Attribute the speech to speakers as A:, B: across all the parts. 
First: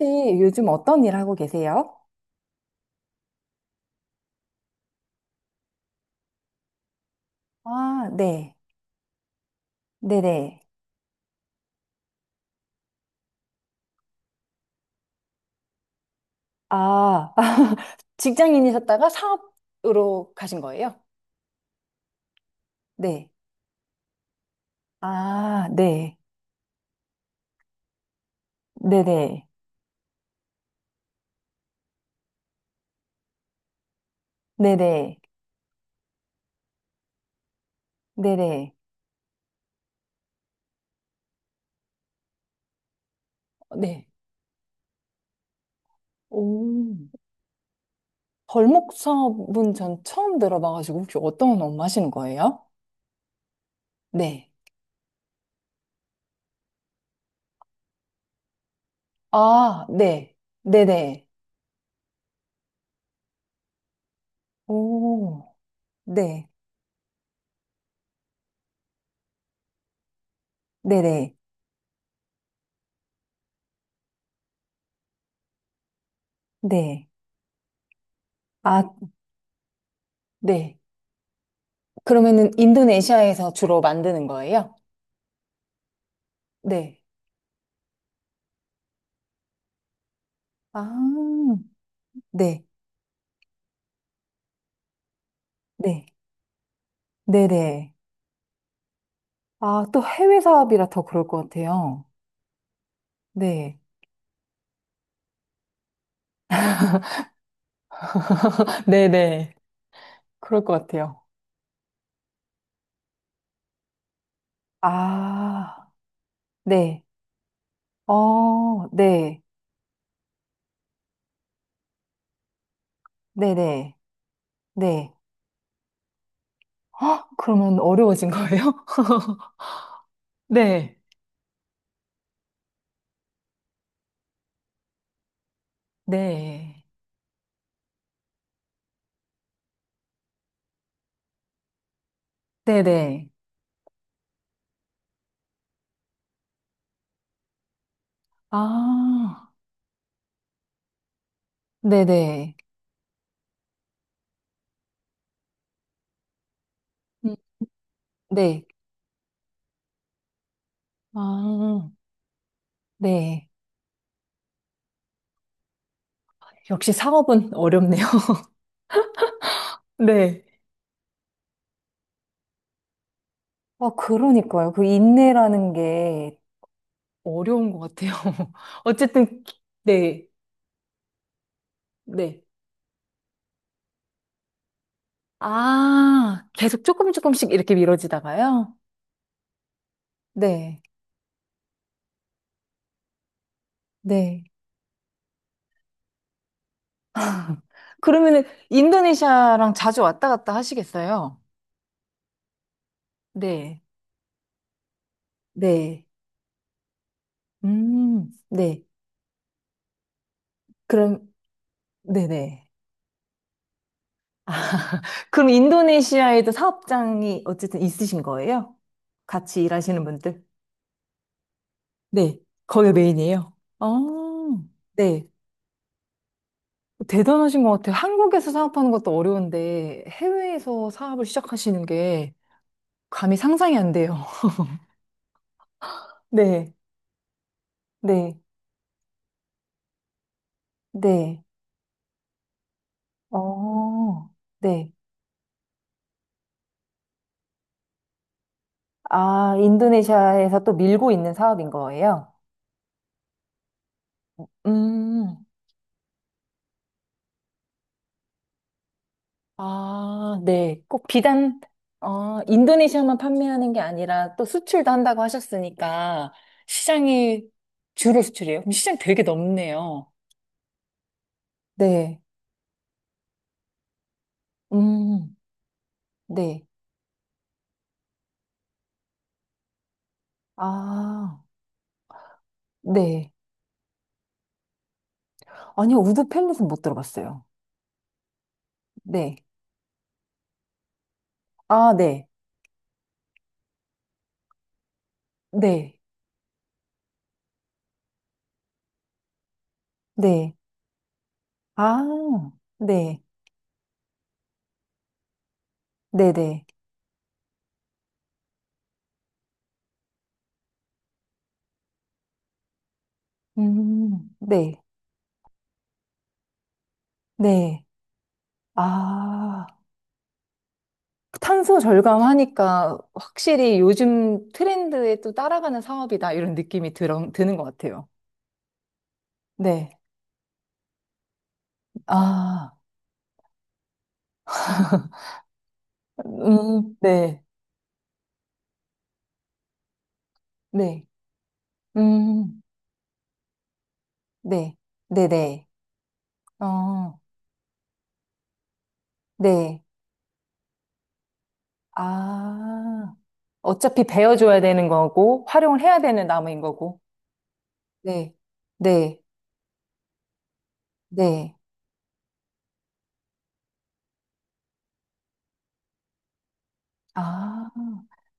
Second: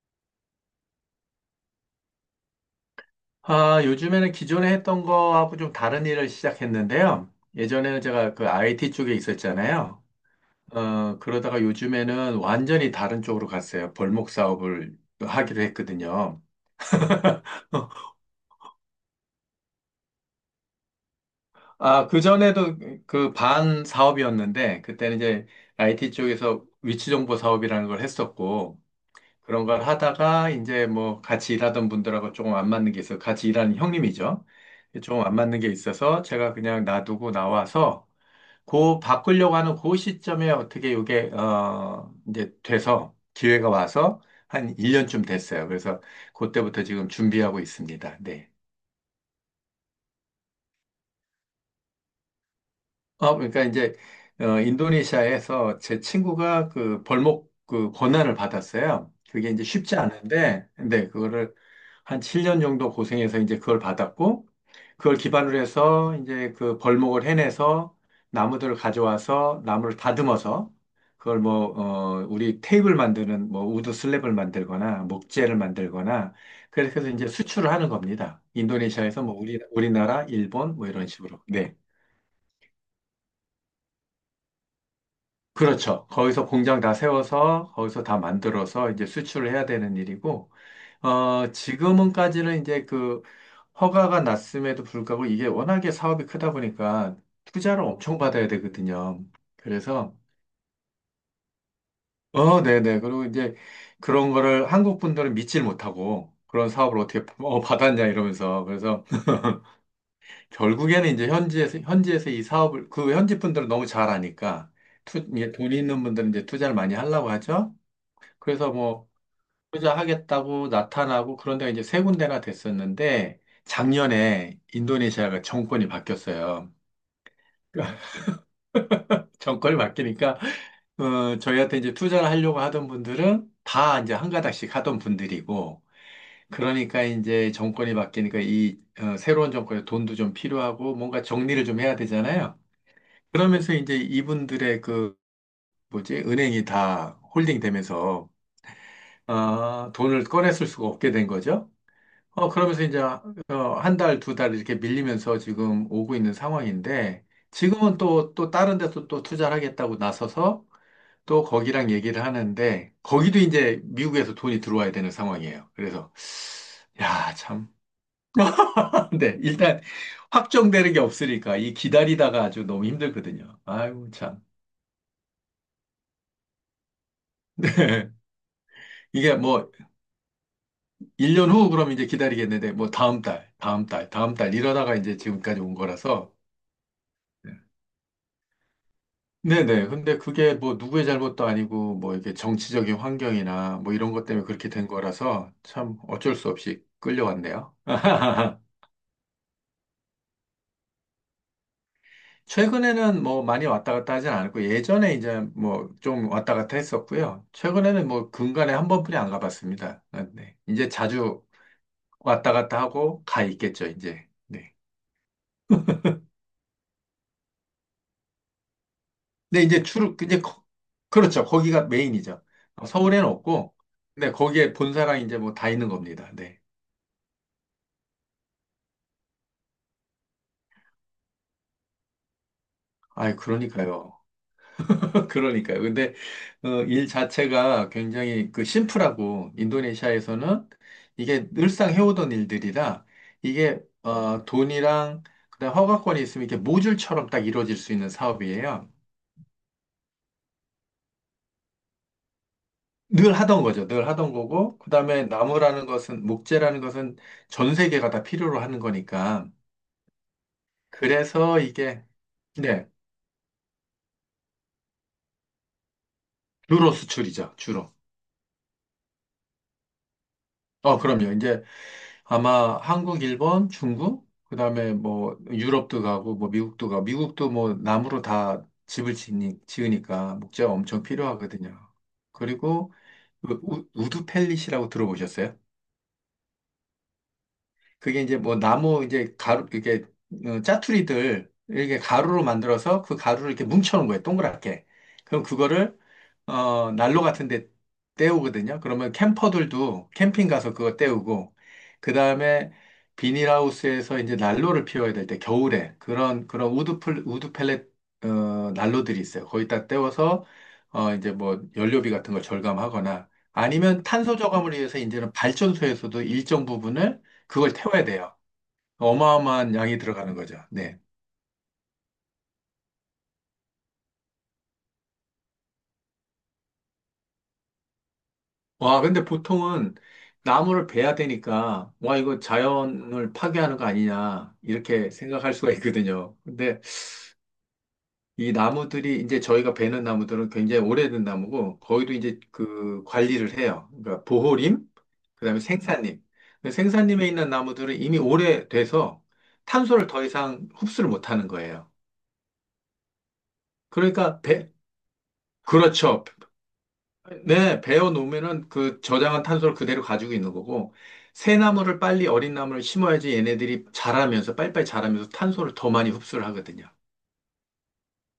A: 혹시 요즘 어떤 일 하고 계세요?
B: 아, 요즘에는 기존에 했던 거하고 좀 다른 일을 시작했는데요. 예전에는
A: 아,
B: 제가 그
A: 네.
B: IT 쪽에 있었잖아요.
A: 네네.
B: 그러다가 요즘에는 완전히 다른 쪽으로 갔어요. 벌목 사업을 하기로 했거든요.
A: 아, 직장인이셨다가 사업으로 가신 거예요?
B: 아, 그전에도
A: 네.
B: 그 반 사업이었는데, 그때는 이제
A: 아,
B: IT
A: 네.
B: 쪽에서 위치정보 사업이라는 걸 했었고,
A: 네네.
B: 그런 걸 하다가 이제 뭐 같이 일하던 분들하고 조금 안 맞는 게 있어요. 같이 일하는 형님이죠.
A: 네네.
B: 조금 안 맞는 게 있어서 제가 그냥 놔두고 나와서
A: 네네.
B: 그 바꾸려고 하는 그 시점에 어떻게 이게 이제 돼서 기회가
A: 네.
B: 와서 한 1년쯤 됐어요. 그래서 그때부터
A: 오.
B: 지금 준비하고 있습니다. 네.
A: 벌목 사업은 전 처음 들어봐가지고 혹시 어떤 업무 하시는 거예요?
B: 아, 그러니까 이제
A: 네.
B: 인도네시아에서 제 친구가 그 벌목 그 권한을 받았어요. 그게 이제
A: 아,
B: 쉽지
A: 네.
B: 않은데, 근데
A: 네네.
B: 그거를 한 7년 정도 고생해서 이제 그걸 받았고, 그걸
A: 오.
B: 기반으로 해서
A: 네.
B: 이제 그 벌목을 해내서 나무들을 가져와서 나무를 다듬어서
A: 네네.
B: 그걸 뭐, 우리 테이블 만드는 뭐 우드 슬랩을 만들거나 목재를 만들거나 그렇게
A: 네.
B: 해서 이제 수출을 하는 겁니다.
A: 아,
B: 인도네시아에서 뭐 우리나라, 일본
A: 네.
B: 뭐 이런 식으로. 네.
A: 그러면은 인도네시아에서 주로 만드는 거예요?
B: 그렇죠. 거기서 공장 다
A: 네.
B: 세워서 거기서 다 만들어서 이제 수출을 해야 되는 일이고,
A: 아,
B: 어, 지금은까지는
A: 네.
B: 이제 그 허가가 났음에도 불구하고 이게 워낙에
A: 네.
B: 사업이 크다 보니까 투자를
A: 네네.
B: 엄청 받아야 되거든요.
A: 아, 또
B: 그래서,
A: 해외 사업이라 더 그럴 것 같아요.
B: 어, 네네. 그리고 이제
A: 네.
B: 그런 거를 한국 분들은 믿질 못하고 그런 사업을 어떻게 어, 받았냐 이러면서 그래서
A: 네네. 그럴 것
B: 결국에는
A: 같아요.
B: 이제 현지에서 이 사업을 그 현지 분들은 너무 잘 아니까 투, 이게 돈
A: 아,
B: 있는 분들은 이제 투자를 많이
A: 네.
B: 하려고 하죠. 그래서
A: 어,
B: 뭐
A: 네.
B: 투자하겠다고 나타나고 그런 데가 이제 세 군데나 됐었는데
A: 네네.
B: 작년에
A: 네.
B: 인도네시아가 정권이 바뀌었어요.
A: 헉, 그러면 어려워진 거예요?
B: 정권이 바뀌니까
A: 네.
B: 저희한테 이제 투자를 하려고 하던 분들은 다 이제 한 가닥씩 하던 분들이고,
A: 네.
B: 그러니까 이제 정권이 바뀌니까 이 새로운 정권에 돈도 좀 필요하고 뭔가 정리를 좀 해야 되잖아요.
A: 네네.
B: 그러면서 이제 이분들의 그 뭐지 은행이 다 홀딩 되면서
A: 아,
B: 아, 돈을 꺼냈을 수가 없게 된 거죠.
A: 네네.
B: 그러면서 이제 한 달, 두 달 이렇게 밀리면서 지금 오고 있는 상황인데,
A: 음,
B: 지금은 또, 또
A: 네.
B: 다른 데서 또 투자를 하겠다고 나서서 또
A: 아,
B: 거기랑 얘기를 하는데, 거기도
A: 네.
B: 이제 미국에서 돈이 들어와야 되는 상황이에요. 그래서,
A: 역시
B: 야,
A: 사업은
B: 참.
A: 어렵네요.
B: 근데 일단
A: 네.
B: 확정되는 게 없으니까 이 기다리다가 아주 너무 힘들거든요.
A: 아,
B: 아이고, 참.
A: 그러니까요. 그 인내라는 게 어려운 것 같아요.
B: 이게
A: 어쨌든,
B: 뭐,
A: 네,
B: 1년 후 그럼 이제
A: 네.
B: 기다리겠는데, 뭐 다음 달 이러다가 이제 지금까지 온 거라서, 네.
A: 아, 계속 조금 조금씩 이렇게 미뤄지다가요?
B: 네네. 근데 그게 뭐
A: 네,
B: 누구의 잘못도 아니고 뭐 이렇게 정치적인 환경이나 뭐 이런 것
A: 네.
B: 때문에 그렇게 된 거라서 참 어쩔 수 없이 끌려왔네요.
A: 그러면은 인도네시아랑 자주 왔다 갔다 하시겠어요?
B: 최근에는 뭐 많이
A: 네,
B: 왔다 갔다 하진 않았고 예전에 이제 뭐
A: 네.
B: 좀 왔다 갔다 했었고요. 최근에는 뭐 근간에
A: 네.
B: 한 번뿐이 안 가봤습니다. 아, 네. 이제
A: 그럼,
B: 자주 왔다
A: 네네.
B: 갔다 하고 가 있겠죠, 이제. 네.
A: 그럼 인도네시아에도 사업장이 어쨌든 있으신 거예요? 같이
B: 근데 이제
A: 일하시는 분들?
B: 그렇죠. 거기가
A: 네.
B: 메인이죠. 어,
A: 거기
B: 서울에는
A: 메인이에요.
B: 없고,
A: 어,
B: 네, 거기에 본사랑
A: 네.
B: 이제 뭐 다 있는 겁니다. 네.
A: 대단하신 것 같아요. 한국에서 사업하는 것도 어려운데 해외에서 사업을 시작하시는 게
B: 아이,
A: 감히 상상이 안
B: 그러니까요.
A: 돼요.
B: 그러니까요. 근데
A: 네,
B: 일 자체가
A: 네,
B: 굉장히 그 심플하고 인도네시아에서는
A: 네.
B: 이게 늘상 해오던 일들이라 이게
A: 어, 네.
B: 돈이랑 그다음 허가권이 있으면 이렇게 모듈처럼 딱 이루어질 수 있는 사업이에요.
A: 아, 인도네시아에서 또 밀고 있는 사업인 거예요?
B: 늘 하던 거죠. 늘 하던 거고 그다음에
A: 음,
B: 나무라는 것은 목재라는 것은 전 세계가 다 필요로 하는 거니까
A: 아, 네. 꼭
B: 그래서
A: 비단,
B: 이게
A: 어,
B: 네
A: 인도네시아만 판매하는 게 아니라 또 수출도 한다고 하셨으니까
B: 주로
A: 시장이
B: 수출이죠. 주로.
A: 주로 수출이에요? 그럼 시장 되게 넓네요.
B: 어, 그럼요. 이제
A: 네,
B: 아마 한국, 일본, 중국, 그다음에
A: 음,
B: 뭐 유럽도 가고 뭐
A: 네.
B: 미국도 가고 미국도 뭐 나무로 다 집을 지으니까 목재가 엄청
A: 아.
B: 필요하거든요. 그리고
A: 네.
B: 그 우드 펠릿이라고 들어보셨어요?
A: 아니요, 우드 팰릿은 못 들어봤어요.
B: 그게 이제 뭐 나무 이제
A: 네.
B: 가루 이렇게 짜투리들
A: 아,
B: 이렇게
A: 네.
B: 가루로 만들어서 그 가루를 이렇게 뭉쳐놓은 거예요. 동그랗게. 그럼 그거를
A: 네.
B: 난로 같은 데 때우거든요. 그러면 캠퍼들도 캠핑
A: 네.
B: 가서 그거 때우고
A: 아,
B: 그다음에
A: 네.
B: 비닐하우스에서 이제 난로를 피워야 될 때 겨울에
A: 네네.
B: 그런 우드 펠렛 난로들이 있어요. 거기다 때워서 이제 뭐 연료비 같은 걸 절감하거나 아니면 탄소 저감을
A: 네.
B: 위해서 이제는 발전소에서도 일정 부분을 그걸
A: 네.
B: 태워야 돼요.
A: 아,
B: 어마어마한 양이 들어가는 거죠. 네.
A: 탄소 절감하니까 확실히 요즘 트렌드에 또 따라가는 사업이다, 이런 느낌이 드는 것 같아요.
B: 와, 근데 보통은
A: 네.
B: 나무를 베야 되니까, 와, 이거
A: 아,
B: 자연을 파괴하는 거 아니냐, 이렇게 생각할 수가 있거든요. 근데
A: 네.
B: 이제 저희가 베는 나무들은 굉장히
A: 네.
B: 오래된 나무고, 거기도 이제
A: 음,
B: 그 관리를 해요. 그러니까
A: 네.
B: 보호림, 그다음에
A: 네네.
B: 생산림. 근데
A: 어,
B: 생산림에 있는 나무들은 이미 오래돼서
A: 네.
B: 탄소를 더 이상 흡수를 못하는 거예요.
A: 아. 어차피
B: 그러니까
A: 베어줘야
B: 배,
A: 되는 거고, 활용을 해야
B: 그렇죠.
A: 되는 나무인 거고.
B: 네, 베어
A: 네,
B: 놓으면은 그
A: 네,
B: 저장한 탄소를 그대로 가지고 있는 거고,
A: 네.
B: 새 나무를 빨리 어린 나무를 심어야지 얘네들이 자라면서, 빨리빨리 자라면서 탄소를 더 많이 흡수를 하거든요.
A: 아,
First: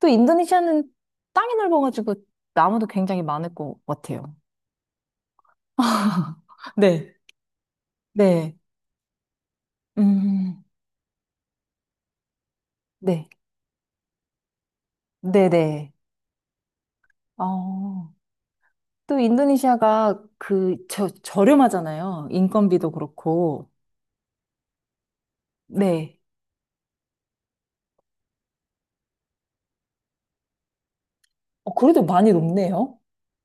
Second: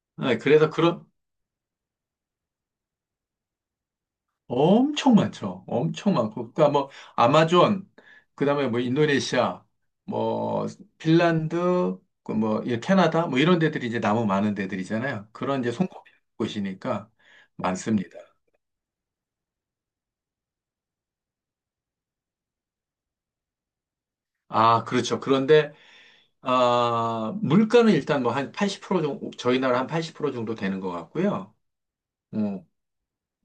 A: 또
B: 네, 그래서
A: 인도네시아는
B: 그런,
A: 땅이 넓어가지고 나무도 굉장히 많을 것 같아요.
B: 엄청 많죠. 엄청 많고. 그러니까 뭐,
A: 네,
B: 아마존, 그
A: 네,
B: 다음에 뭐, 인도네시아,
A: 음,
B: 뭐, 핀란드, 그 뭐, 이 캐나다,
A: 네,
B: 뭐, 이런 데들이 이제 나무 많은 데들이잖아요.
A: 네,
B: 그런 이제
A: 네.
B: 손꼽히는 곳이니까
A: 어,
B: 많습니다.
A: 또 인도네시아가 그, 저, 저렴하잖아요. 인건비도 그렇고.
B: 아, 그렇죠. 그런데
A: 네,
B: 아, 물가는 일단 뭐 한 80% 정도, 저희 나라 한 80% 정도 되는 것 같고요.
A: 어, 그래도 많이
B: 어,
A: 높네요.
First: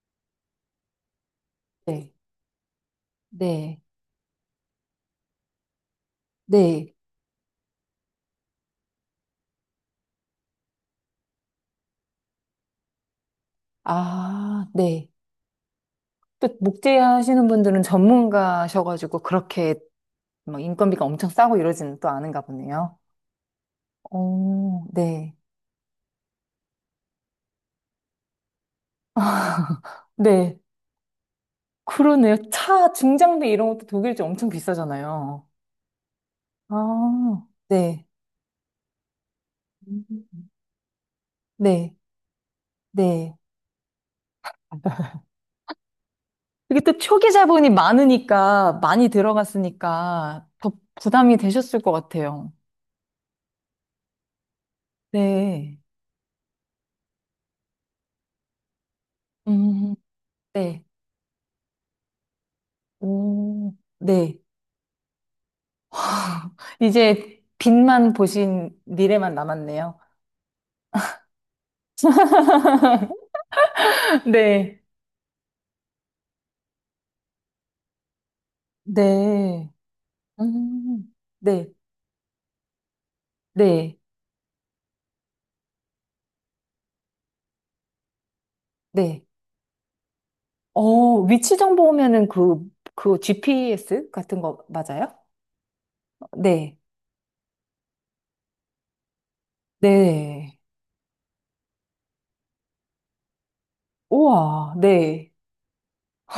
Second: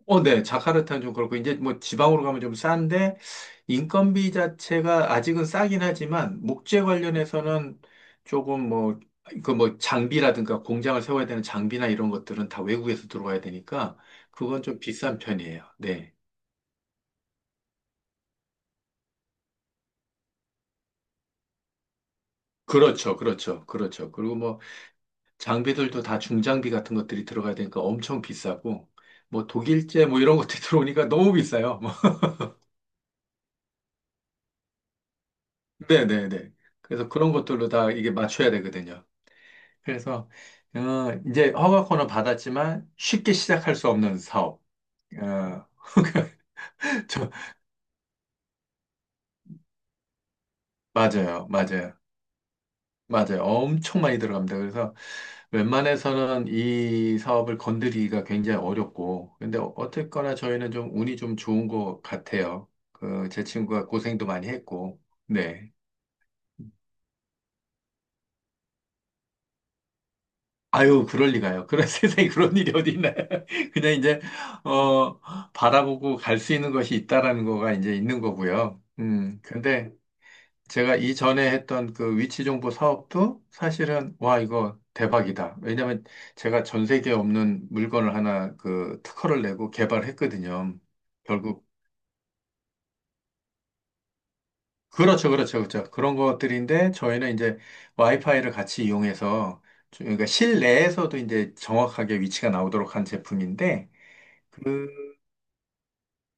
B: 네. 자카르타는 좀 그렇고, 이제 뭐
A: 네,
B: 지방으로 가면 좀 싼데,
A: 네,
B: 인건비 자체가 아직은 싸긴 하지만, 목재
A: 네,
B: 관련해서는 조금 뭐, 그 뭐 장비라든가 공장을 세워야 되는 장비나 이런 것들은 다 외국에서 들어와야 되니까, 그건
A: 아,
B: 좀
A: 네.
B: 비싼 편이에요. 네.
A: 또 목재 하시는 분들은 전문가셔가지고 그렇게 막 인건비가 엄청 싸고 이러지는 또 않은가 보네요.
B: 그렇죠. 그리고 뭐
A: 오 네.
B: 장비들도 다 중장비 같은 것들이 들어가야 되니까 엄청 비싸고, 뭐 독일제 뭐 이런
A: 네.
B: 것들이 들어오니까 너무 비싸요. 뭐.
A: 그러네요. 차 중장비 이런 것도 독일제 엄청 비싸잖아요.
B: 네네네. 그래서 그런
A: 아,
B: 것들로 다
A: 네.
B: 이게 맞춰야 되거든요. 그래서, 어, 이제
A: 네.
B: 허가권을 받았지만
A: 네.
B: 쉽게 시작할 수 없는 사업. 어,
A: 이게 또 초기
B: 저,
A: 자본이 많으니까, 많이 들어갔으니까 더 부담이
B: 맞아요.
A: 되셨을 것
B: 맞아요.
A: 같아요.
B: 맞아요. 엄청 많이 들어갑니다. 그래서
A: 네.
B: 웬만해서는 이 사업을 건드리기가 굉장히 어렵고, 근데 어-
A: 음,
B: 어쨌거나 저희는
A: 네.
B: 좀 운이 좀 좋은 것 같아요. 그, 제
A: 오,
B: 친구가 고생도
A: 네.
B: 많이 했고, 네.
A: 이제 빛만 보신 미래만 남았네요.
B: 아유, 그럴 리가요. 그런 세상에 그런 일이 어디 있나요? 그냥 이제,
A: 네.
B: 어, 바라보고 갈 수 있는 것이 있다라는 거가 이제 있는 거고요.
A: 네.
B: 근데 제가
A: 음,
B: 이전에
A: 네.
B: 했던 그 위치 정보 사업도
A: 네.
B: 사실은 와 이거 대박이다. 왜냐면 제가 전 세계에 없는 물건을 하나 그
A: 네.
B: 특허를 내고 개발했거든요.
A: 어, 위치
B: 결국
A: 정보 오면은 그, 그 GPS 같은 거 맞아요?
B: 그렇죠. 그런
A: 네.
B: 것들인데 저희는 이제 와이파이를 같이 이용해서 그러니까
A: 네.
B: 실내에서도 이제 정확하게 위치가 나오도록 한 제품인데
A: 우와.
B: 그
A: 네.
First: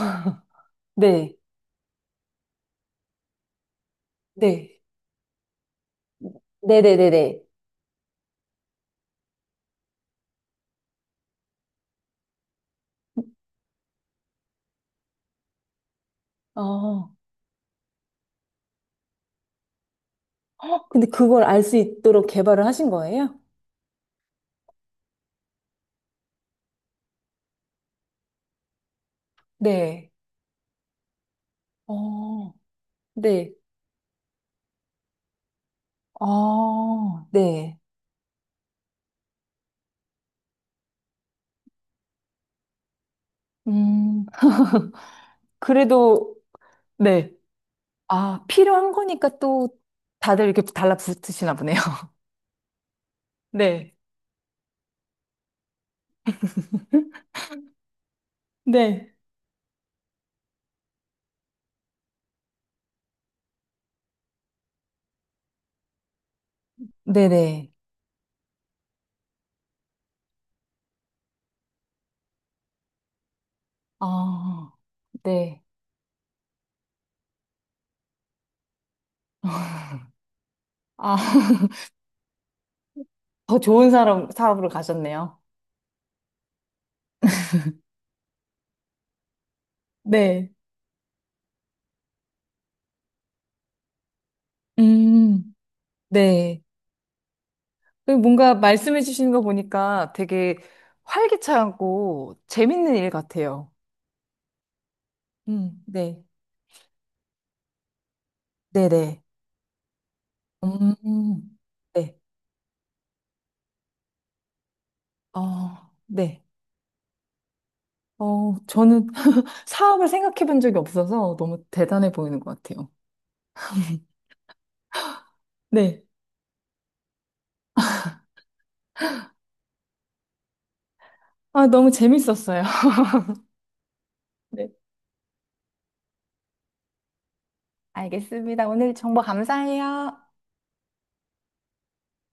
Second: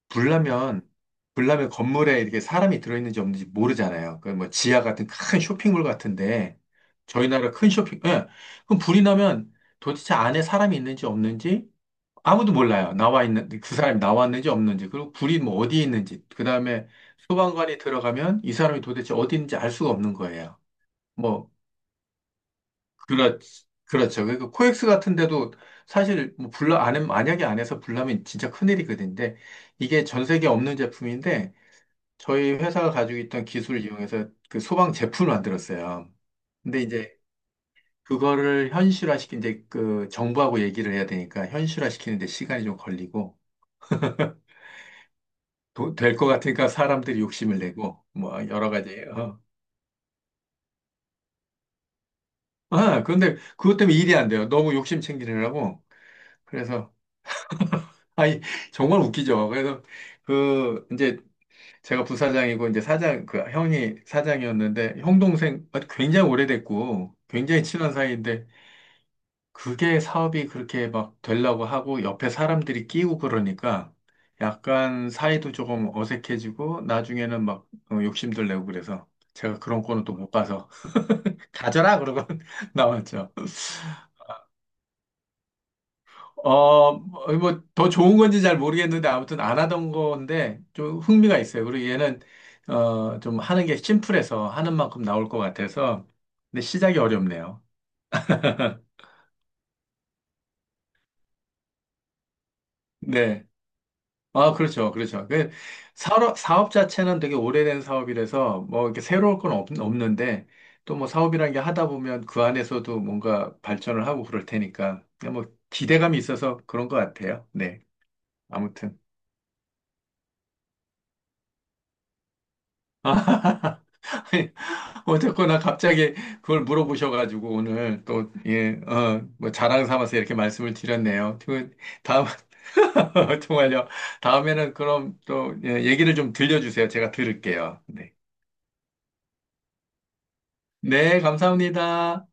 B: 불나면
A: 네.
B: 불나면 건물에 이렇게 사람이 들어있는지 없는지 모르잖아요. 그 뭐
A: 네.
B: 지하 같은 큰 쇼핑몰 같은데 저희
A: 네네네네.
B: 나라 큰 쇼핑, 예. 그럼 불이 나면 도대체 안에 사람이 있는지 없는지 아무도 몰라요. 나와 있는 그 사람이 나왔는지 없는지 그리고 불이 뭐 어디에 있는지 그 다음에
A: 어.
B: 소방관이 들어가면 이 사람이 도대체 어디 있는지 알 수가 없는 거예요.
A: 근데 그걸
B: 뭐
A: 알 수 있도록 개발을 하신 거예요?
B: 그렇 그렇죠. 그러니까 코엑스 같은 데도 사실 뭐 불나 안에 만약에 안에서 불나면 진짜 큰일이거든요. 근데 이게
A: 네.
B: 전 세계 없는 제품인데 저희
A: 어.
B: 회사가 가지고 있던
A: 네.
B: 기술을 이용해서 그 소방 제품을 만들었어요. 근데 이제
A: 아 네.
B: 그거를 현실화시킨 이제 그 정부하고 얘기를 해야 되니까 현실화시키는데 시간이 좀 걸리고
A: 음.
B: 될 것
A: 그래도,
B: 같으니까 사람들이
A: 네.
B: 욕심을 내고
A: 아,
B: 뭐 여러
A: 필요한
B: 가지.
A: 거니까
B: 어.
A: 또 다들 이렇게 달라붙으시나 보네요.
B: 아, 근데 그것
A: 네.
B: 때문에 일이 안 돼요. 너무 욕심 챙기느라고. 그래서 아니 정말
A: 네.
B: 웃기죠. 그래서 그 이제 제가 부사장이고 이제 사장 그 형이 사장이었는데 형 동생 아, 굉장히 오래됐고 굉장히
A: 네네.
B: 친한 사이인데 그게 사업이 그렇게 막 되려고 하고 옆에 사람들이 끼고 그러니까
A: 아,
B: 약간 사이도
A: 네.
B: 조금 어색해지고 나중에는 막 욕심들 내고 그래서 제가 그런 거는 또 못 봐서
A: 아,
B: 가져라 그러고 나왔죠.
A: 더 좋은 사람, 사업으로 가셨네요.
B: 어, 뭐 더 좋은 건지 잘 모르겠는데 아무튼 안 하던
A: 네.
B: 건데 좀 흥미가 있어요. 그리고 얘는 어, 좀 하는 게 심플해서 하는 만큼 나올 것
A: 음,
B: 같아서
A: 네.
B: 근데 시작이 어렵네요.
A: 그 뭔가 말씀해 주시는 거 보니까 되게 활기차고 재밌는 일
B: 네.
A: 같아요.
B: 아, 그렇죠. 그렇죠. 그
A: 네.
B: 사업 자체는 되게 오래된 사업이라서 뭐 이렇게
A: 네네.
B: 새로울 없는데 또 뭐
A: 음,
B: 사업이라는 게 하다
A: 네.
B: 보면 그 안에서도 뭔가 발전을 하고 그럴 테니까 그냥 뭐
A: 어,
B: 기대감이
A: 네.
B: 있어서 그런 것 같아요. 네.
A: 어,
B: 아무튼.
A: 저는 사업을 생각해 본 적이 없어서 너무 대단해 보이는 것 같아요.
B: 어쨌거나
A: 네.
B: 갑자기 그걸 물어보셔가지고 오늘 또, 예, 어, 뭐 자랑 삼아서 이렇게 말씀을 드렸네요.
A: 아,
B: 그
A: 너무
B: 다음,
A: 재밌었어요.
B: 정말요.
A: 네.
B: 다음에는 그럼 또 예, 얘기를 좀 들려주세요. 제가 들을게요. 네.
A: 알겠습니다. 오늘 정보 감사해요.
B: 네, 감사합니다.